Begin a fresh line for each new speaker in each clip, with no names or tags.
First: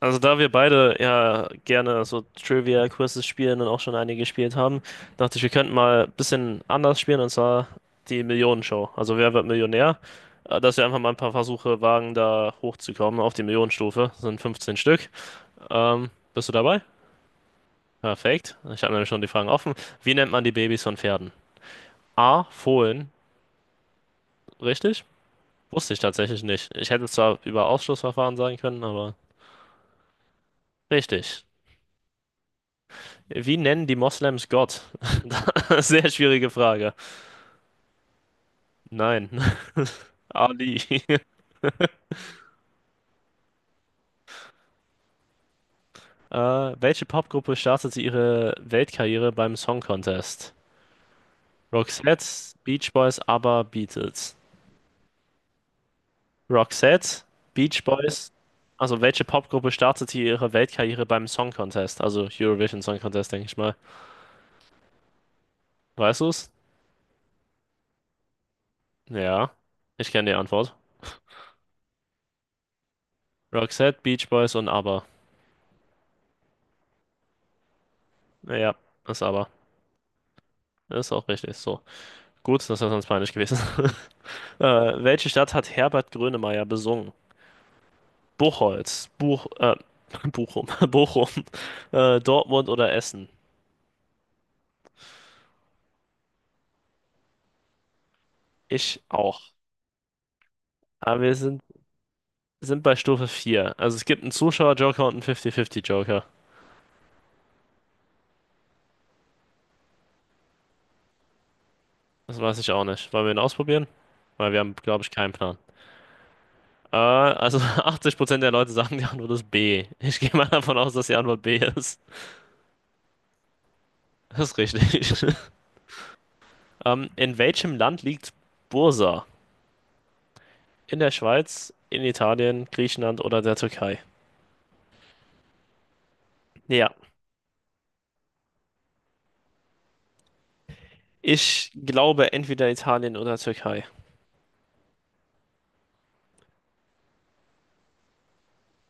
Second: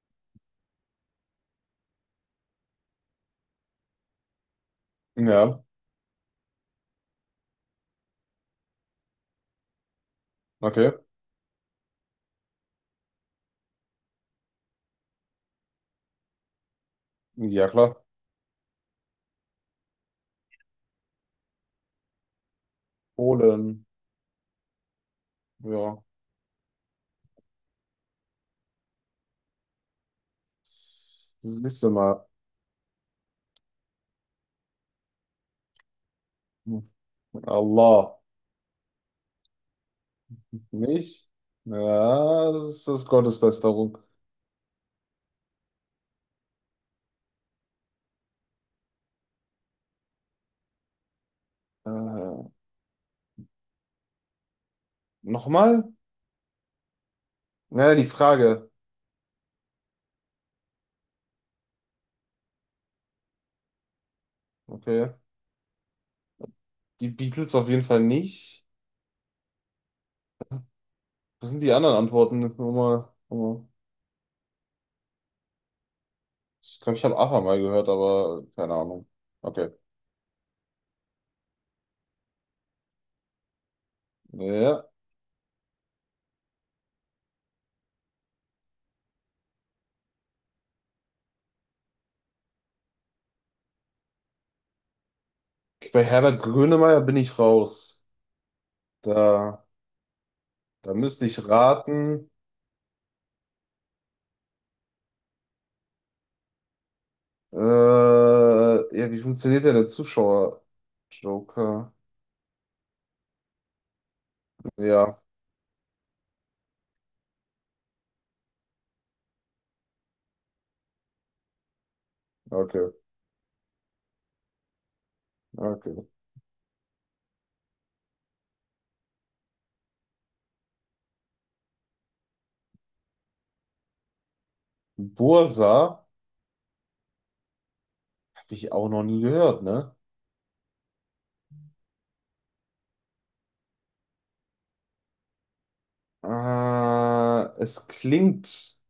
Also da wir beide ja gerne so Trivia-Quizzes spielen und auch schon einige gespielt haben, dachte ich, wir
Ja,
könnten mal ein bisschen anders spielen und zwar die Millionenshow. Also wer wird Millionär? Dass wir
okay.
einfach mal ein paar Versuche wagen, da hochzukommen auf die Millionenstufe. Das sind 15 Stück. Bist du dabei?
Ja, klar.
Perfekt. Ich habe nämlich schon die Fragen offen. Wie nennt man die Babys von Pferden? A. Fohlen.
Polen.
Richtig? Wusste ich
Ja.
tatsächlich nicht. Ich hätte es zwar über Ausschlussverfahren sagen können, aber richtig.
Siehst du mal.
Wie nennen die Moslems Gott? Sehr schwierige Frage.
Allah.
Nein, Ali.
Nicht? Ja, das ist Gotteslästerung.
Äh, welche Popgruppe startete ihre Weltkarriere beim Song Contest?
Äh,
Roxette, Beach Boys, ABBA, Beatles.
nochmal?
Roxette, Beach
Naja, die
Boys.
Frage.
Also welche Popgruppe startete ihre Weltkarriere beim Song Contest? Also Eurovision Song Contest, denke ich mal.
Okay.
Weißt du es?
Die Beatles auf jeden Fall nicht.
Ja, ich kenne die Antwort.
Was sind die anderen Antworten? Nur mal, nur mal.
Roxette, Beach Boys und ABBA.
Ich glaube, ich habe ABBA mal gehört, aber
Ja,
keine Ahnung.
ist ABBA.
Okay.
Ist auch richtig. So. Gut, das wäre sonst peinlich gewesen.
Ja.
Welche Stadt hat Herbert Grönemeyer besungen? Buchholz, Bochum, Bochum, Dortmund oder Essen?
Bei Herbert Grönemeyer bin ich raus.
Ich auch.
Da, da
Aber
müsste
wir
ich
sind,
raten.
sind bei Stufe 4. Also es gibt einen Zuschauer-Joker und einen 50-50-Joker.
Äh, ja, wie funktioniert denn der Zuschauer? Joker.
Das weiß ich auch nicht. Wollen wir ihn ausprobieren? Weil wir haben, glaube ich,
Ja,
keinen Plan. Also 80% der Leute sagen, die Antwort ist B. Ich gehe mal davon aus, dass die Antwort B ist.
okay,
Das ist richtig.
okay.
In welchem Land liegt Bursa? In der Schweiz, in Italien, Griechenland oder der Türkei?
Bursa
Ja,
habe ich auch noch nie gehört, ne?
ich glaube entweder Italien oder Türkei.
Es klingt,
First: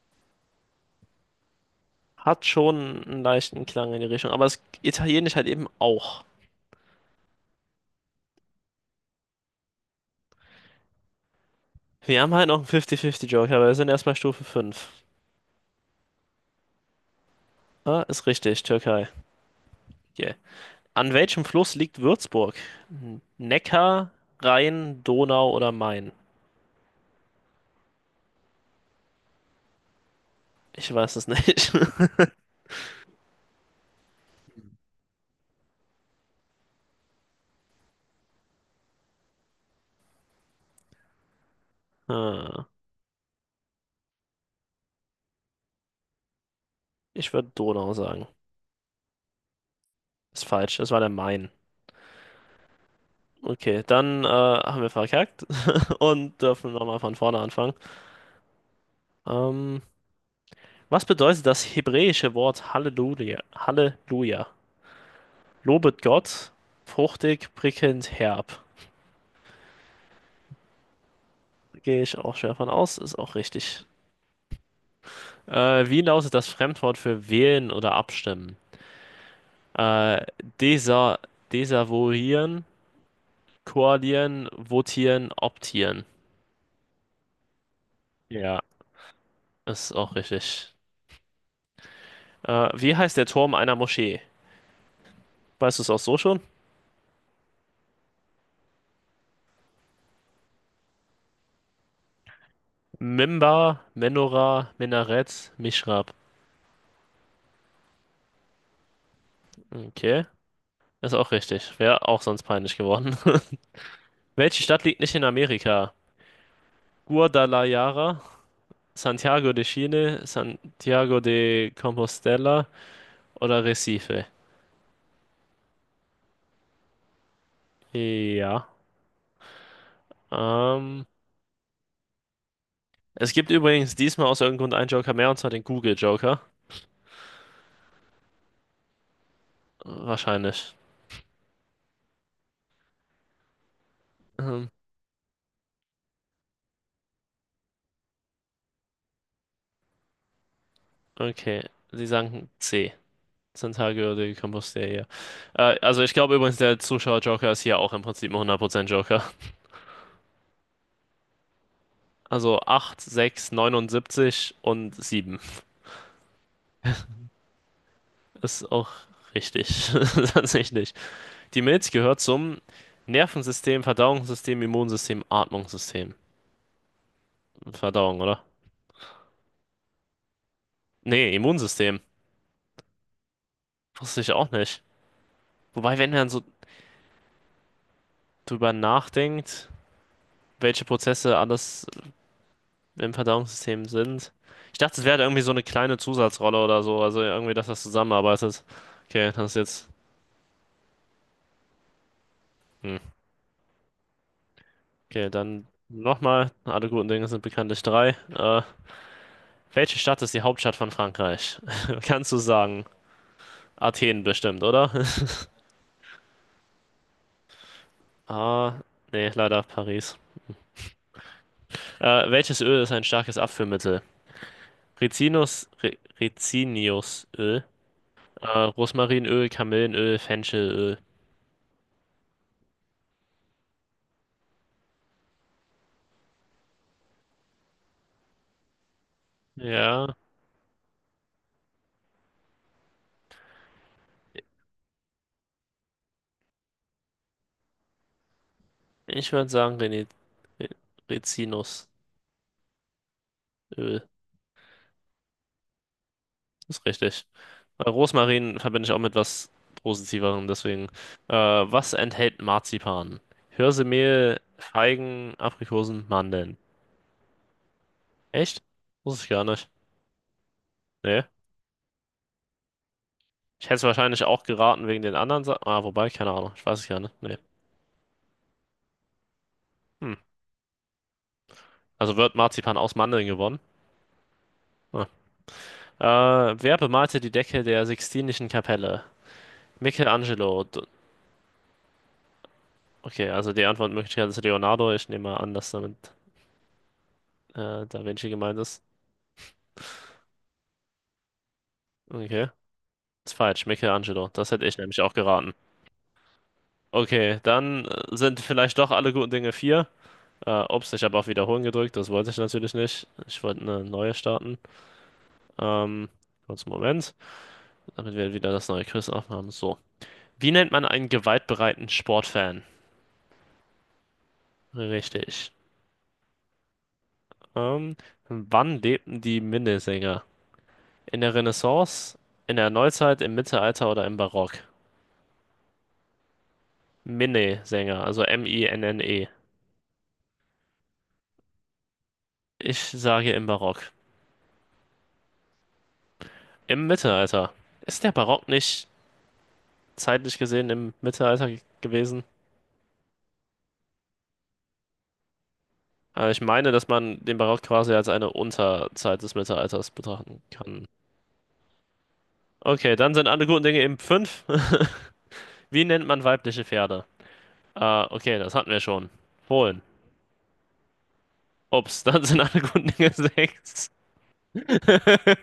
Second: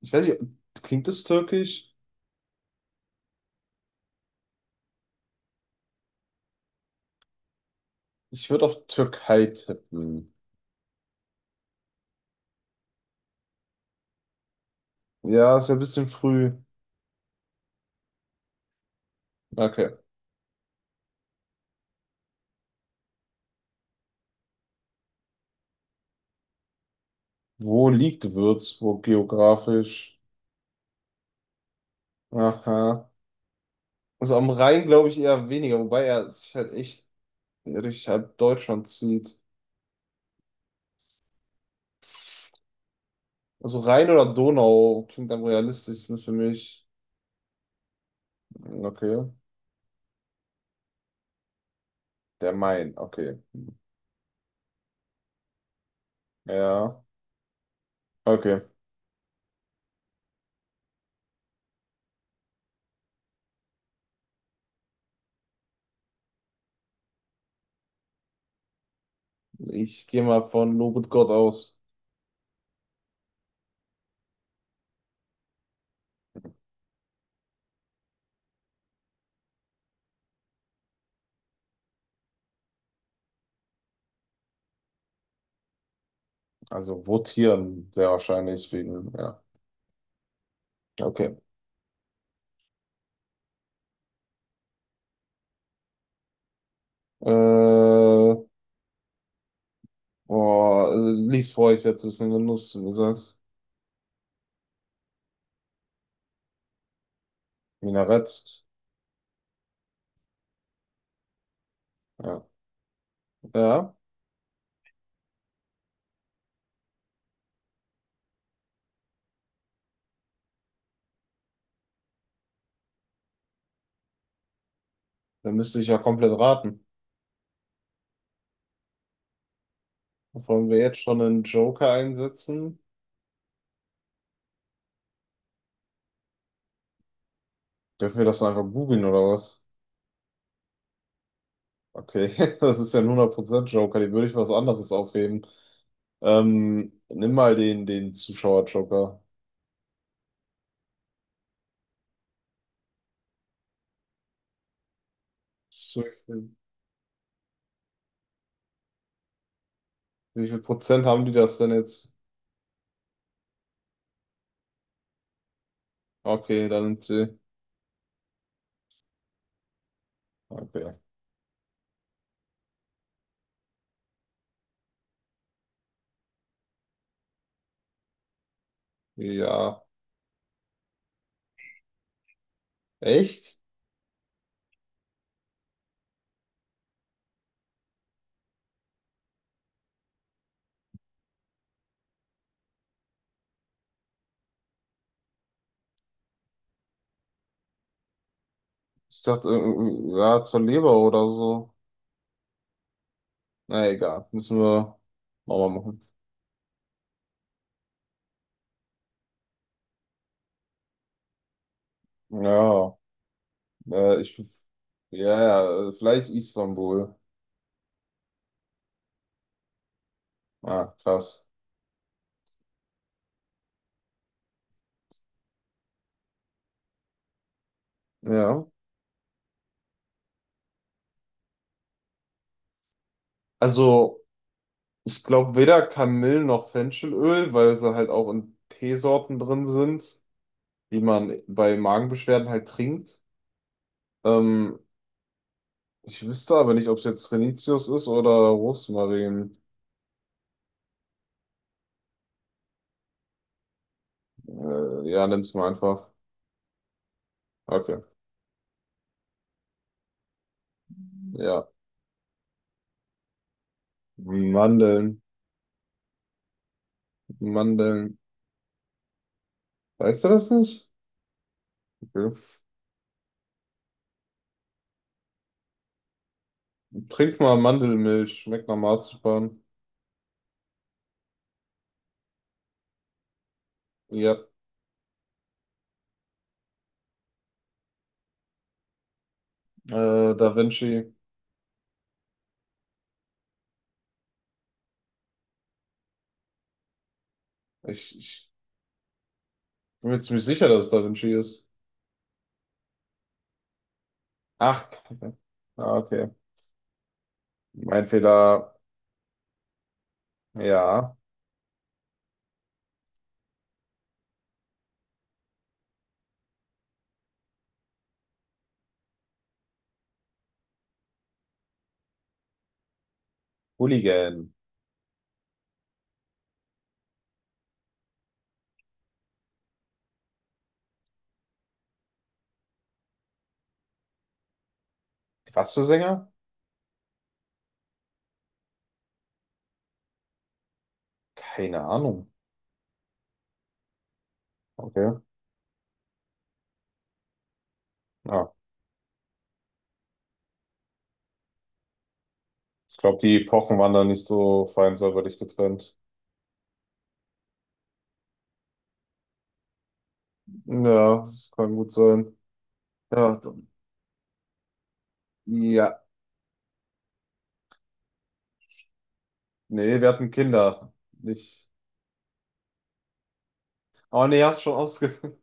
ich weiß nicht, klingt es türkisch?
Hat schon einen leichten Klang in die Richtung, aber das Italienisch halt eben auch.
Ich würde auf Türkei tippen.
Wir haben halt noch einen 50-50-Joker, aber wir sind erstmal Stufe 5.
Ja, ist ja ein bisschen früh.
Ah, ist richtig, Türkei.
Okay.
Yeah. An welchem Fluss liegt Würzburg? Neckar, Rhein, Donau oder Main?
Wo liegt Würzburg geografisch?
Ich weiß es nicht.
Aha. Also am Rhein glaube ich eher weniger, wobei er sich halt echt durch halb Deutschland zieht.
Ah,
Also Rhein oder Donau klingt am realistischsten für mich.
ich würde Donau sagen.
Hm, okay.
Ist falsch, es war der Main.
Der Main, okay.
Okay, dann haben wir verkackt und dürfen
Ja,
nochmal von vorne anfangen.
okay.
Ähm, was bedeutet das hebräische Wort Halleluja? Halleluja. Lobet Gott, fruchtig, prickelnd, herb.
Ich gehe mal von Lobet Gott aus.
Gehe ich auch schwer von aus, ist auch richtig. Wie lautet das Fremdwort für wählen oder abstimmen? Äh, desa desavouieren, koalieren, votieren, optieren.
Also votieren, sehr
Ja,
wahrscheinlich wegen, ja.
ist auch richtig.
Okay.
Wie heißt der Turm einer Moschee? Weißt du es auch so schon?
Äh, boah, also lies vor, ich werde es ein bisschen genutzt, wenn du sagst.
Mimbar, Menorah, Minarett, Mihrab.
Minarett.
Okay, ist auch richtig. Wäre auch
Ja.
sonst peinlich geworden.
Ja,
Welche Stadt liegt nicht in Amerika? Guadalajara, Santiago de Chile, Santiago de Compostela oder Recife?
dann müsste ich ja komplett raten.
Ja.
Wollen wir jetzt
Ähm,
schon einen Joker einsetzen?
es gibt übrigens diesmal aus irgendeinem Grund einen Joker mehr, und zwar den Google Joker.
Dürfen wir das einfach googeln oder was?
Wahrscheinlich.
Okay, das ist ja ein 100% Joker, die würde ich was
Ähm,
anderes aufheben. Nimm mal den Zuschauer-Joker.
okay, Sie sagen C. Santiago de Compostela.
So,
Also
Wie
ich glaube
viel,
übrigens, der Zuschauer Joker ist hier auch im Prinzip ein 100% Joker.
wie viel Prozent haben die das denn jetzt?
Also 8, 6, 79 und 7
Okay, dann nimmt sie.
ist auch richtig. Tatsächlich.
Okay.
Die Milz gehört zum Nervensystem, Verdauungssystem, Immunsystem, Atmungssystem. Verdauung, oder?
Ja.
Nee, Immunsystem.
Echt?
Wusste ich auch nicht. Wobei, wenn man so drüber nachdenkt, welche Prozesse alles im Verdauungssystem sind. Ich dachte, es wäre halt irgendwie so eine kleine Zusatzrolle oder so. Also irgendwie, dass das zusammenarbeitet.
Ich
Okay, das
dachte,
ist jetzt.
ja, zur Leber oder so.
Hm.
Na egal, müssen wir
Okay, dann
nochmal machen.
nochmal. Alle guten Dinge sind bekanntlich drei. Welche Stadt ist die Hauptstadt von Frankreich? Kannst du sagen?
Ja, äh,
Athen
ich,
bestimmt, oder?
ja, ja, vielleicht Istanbul.
Ah, nee, leider Paris.
Ah, krass.
Welches Öl ist ein starkes Abführmittel? Rizinus, Rizinusöl,
Ja.
Rosmarinöl, Kamillenöl, Fenchelöl.
Also, ich glaube weder Kamillen noch Fenchelöl, weil sie halt auch in Teesorten drin
Ja,
sind, die man bei Magenbeschwerden halt trinkt. Ähm, ich wüsste aber nicht, ob es jetzt Renitius ist oder
ich würde
Rosmarin.
sagen Ri- Rizinusöl.
Ja, nimm's mal einfach.
Ist richtig.
Okay.
Rosmarin verbinde ich auch mit was Positiverem, deswegen.
Ja.
Was enthält Marzipan? Hirsemehl,
Mandeln.
Feigen, Aprikosen, Mandeln.
Mandeln.
Echt? Wusste ich gar nicht.
Weißt du das nicht?
Nee.
Okay.
Ich hätte es wahrscheinlich auch geraten wegen den anderen Sachen. Ah, wobei, keine Ahnung. Ich weiß es gar nicht. Nee.
Trink mal Mandelmilch. Schmeckt nach Marzipan.
Hm. Also wird Marzipan aus Mandeln gewonnen.
Ja.
Ah. Wer bemalte die Decke der Sixtinischen Kapelle?
Da
Michelangelo.
Vinci.
Okay, also die Antwortmöglichkeit ist Leonardo. Ich nehme mal an, dass damit Da
Ich,
Vinci
ich
gemeint ist.
bin mir ziemlich sicher, dass es Da Vinci ist.
Okay. Ist falsch. Michelangelo. Das hätte ich
Ach,
nämlich auch geraten.
ah, okay.
Okay, dann
Mein
sind
Fehler.
vielleicht doch alle guten Dinge vier. Ups, ich
Ja.
habe auf Wiederholen gedrückt. Das wollte ich natürlich nicht. Ich wollte eine neue starten. Ähm, kurz einen Moment, damit wir wieder das neue Quiz aufhaben. So. Wie nennt man einen gewaltbereiten Sportfan?
Hooligan.
Richtig. Ähm, wann lebten die Minnesänger? In der Renaissance, in der Neuzeit, im Mittelalter oder im Barock?
Was für Sänger?
Minnesänger, also M-I-N-N-E.
Keine Ahnung.
Ich sage im Barock.
Okay.
Im Mittelalter. Ist der Barock
Ah.
nicht zeitlich gesehen im Mittelalter gewesen?
Ich glaube, die Epochen waren da nicht so fein säuberlich getrennt.
Also ich meine, dass man den Barock quasi als eine Unterzeit des Mittelalters betrachten kann.
Ja, das kann gut sein.
Okay, dann sind
Ja,
alle guten
dann,
Dinge eben fünf. Wie
ja.
nennt man weibliche Pferde? Ah, okay, das hatten wir schon. Fohlen.
Nee, wir hatten Kinder. Nicht.
Ups, dann sind alle guten Dinge sechs.
Aber nee, hast schon ausge.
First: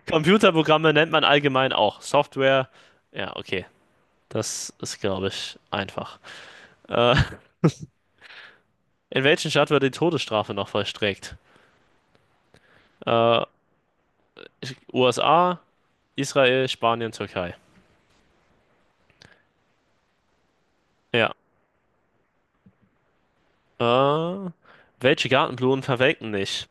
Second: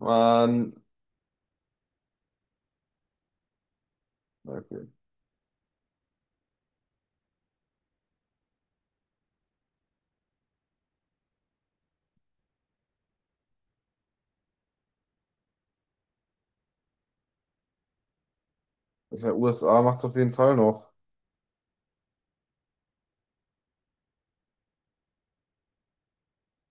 Mann.
Computerprogramme nennt man allgemein auch Software. Ja, okay. Das
Okay.
ist, glaube ich, einfach. Äh, in welchen Staat wird die Todesstrafe noch vollstreckt? Äh, USA, Israel, Spanien, Türkei.
Ja, USA macht's auf jeden Fall noch.
Ja. Äh, welche Gartenblumen verwelken nicht?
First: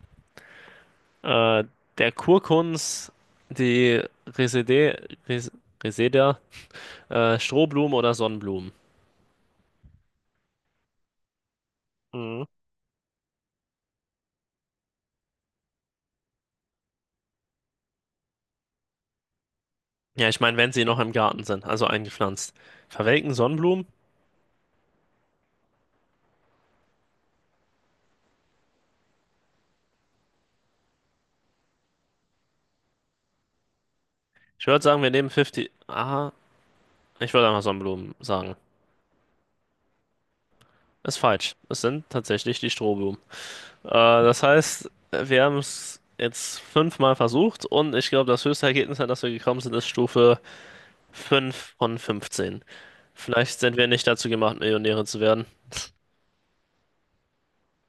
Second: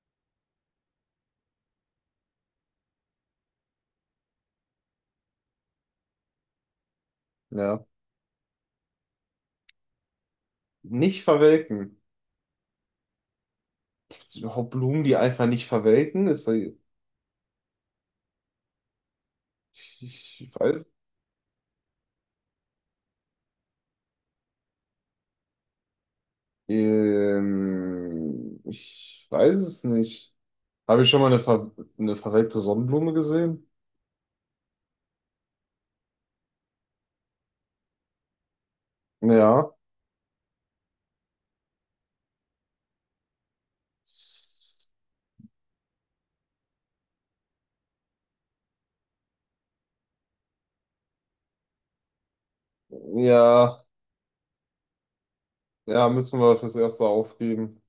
Äh, der Kurkunz, die Resede, Res, Reseda,
Ja.
Strohblumen oder Sonnenblumen.
Nicht verwelken.
Mhm.
Gibt's überhaupt Blumen, die einfach nicht verwelken? Ist da, ich,
Ja, ich
ich
meine, wenn sie
weiß.
noch im Garten sind, also eingepflanzt. Verwelken Sonnenblumen?
Ich weiß es nicht. Habe ich schon mal eine, ver eine verwelkte Sonnenblume gesehen?
Ich würde sagen, wir nehmen 50. Aha, ich würde einfach Sonnenblumen sagen.
Ja.
Ist falsch. Es sind tatsächlich die Strohblumen. Äh, das heißt, wir haben es jetzt fünfmal versucht und ich glaube, das höchste Ergebnis, an das wir gekommen sind, ist Stufe 5 von 15. Vielleicht sind
Ja.
wir nicht dazu gemacht, Millionäre zu werden.
Ja, müssen wir fürs Erste aufgeben.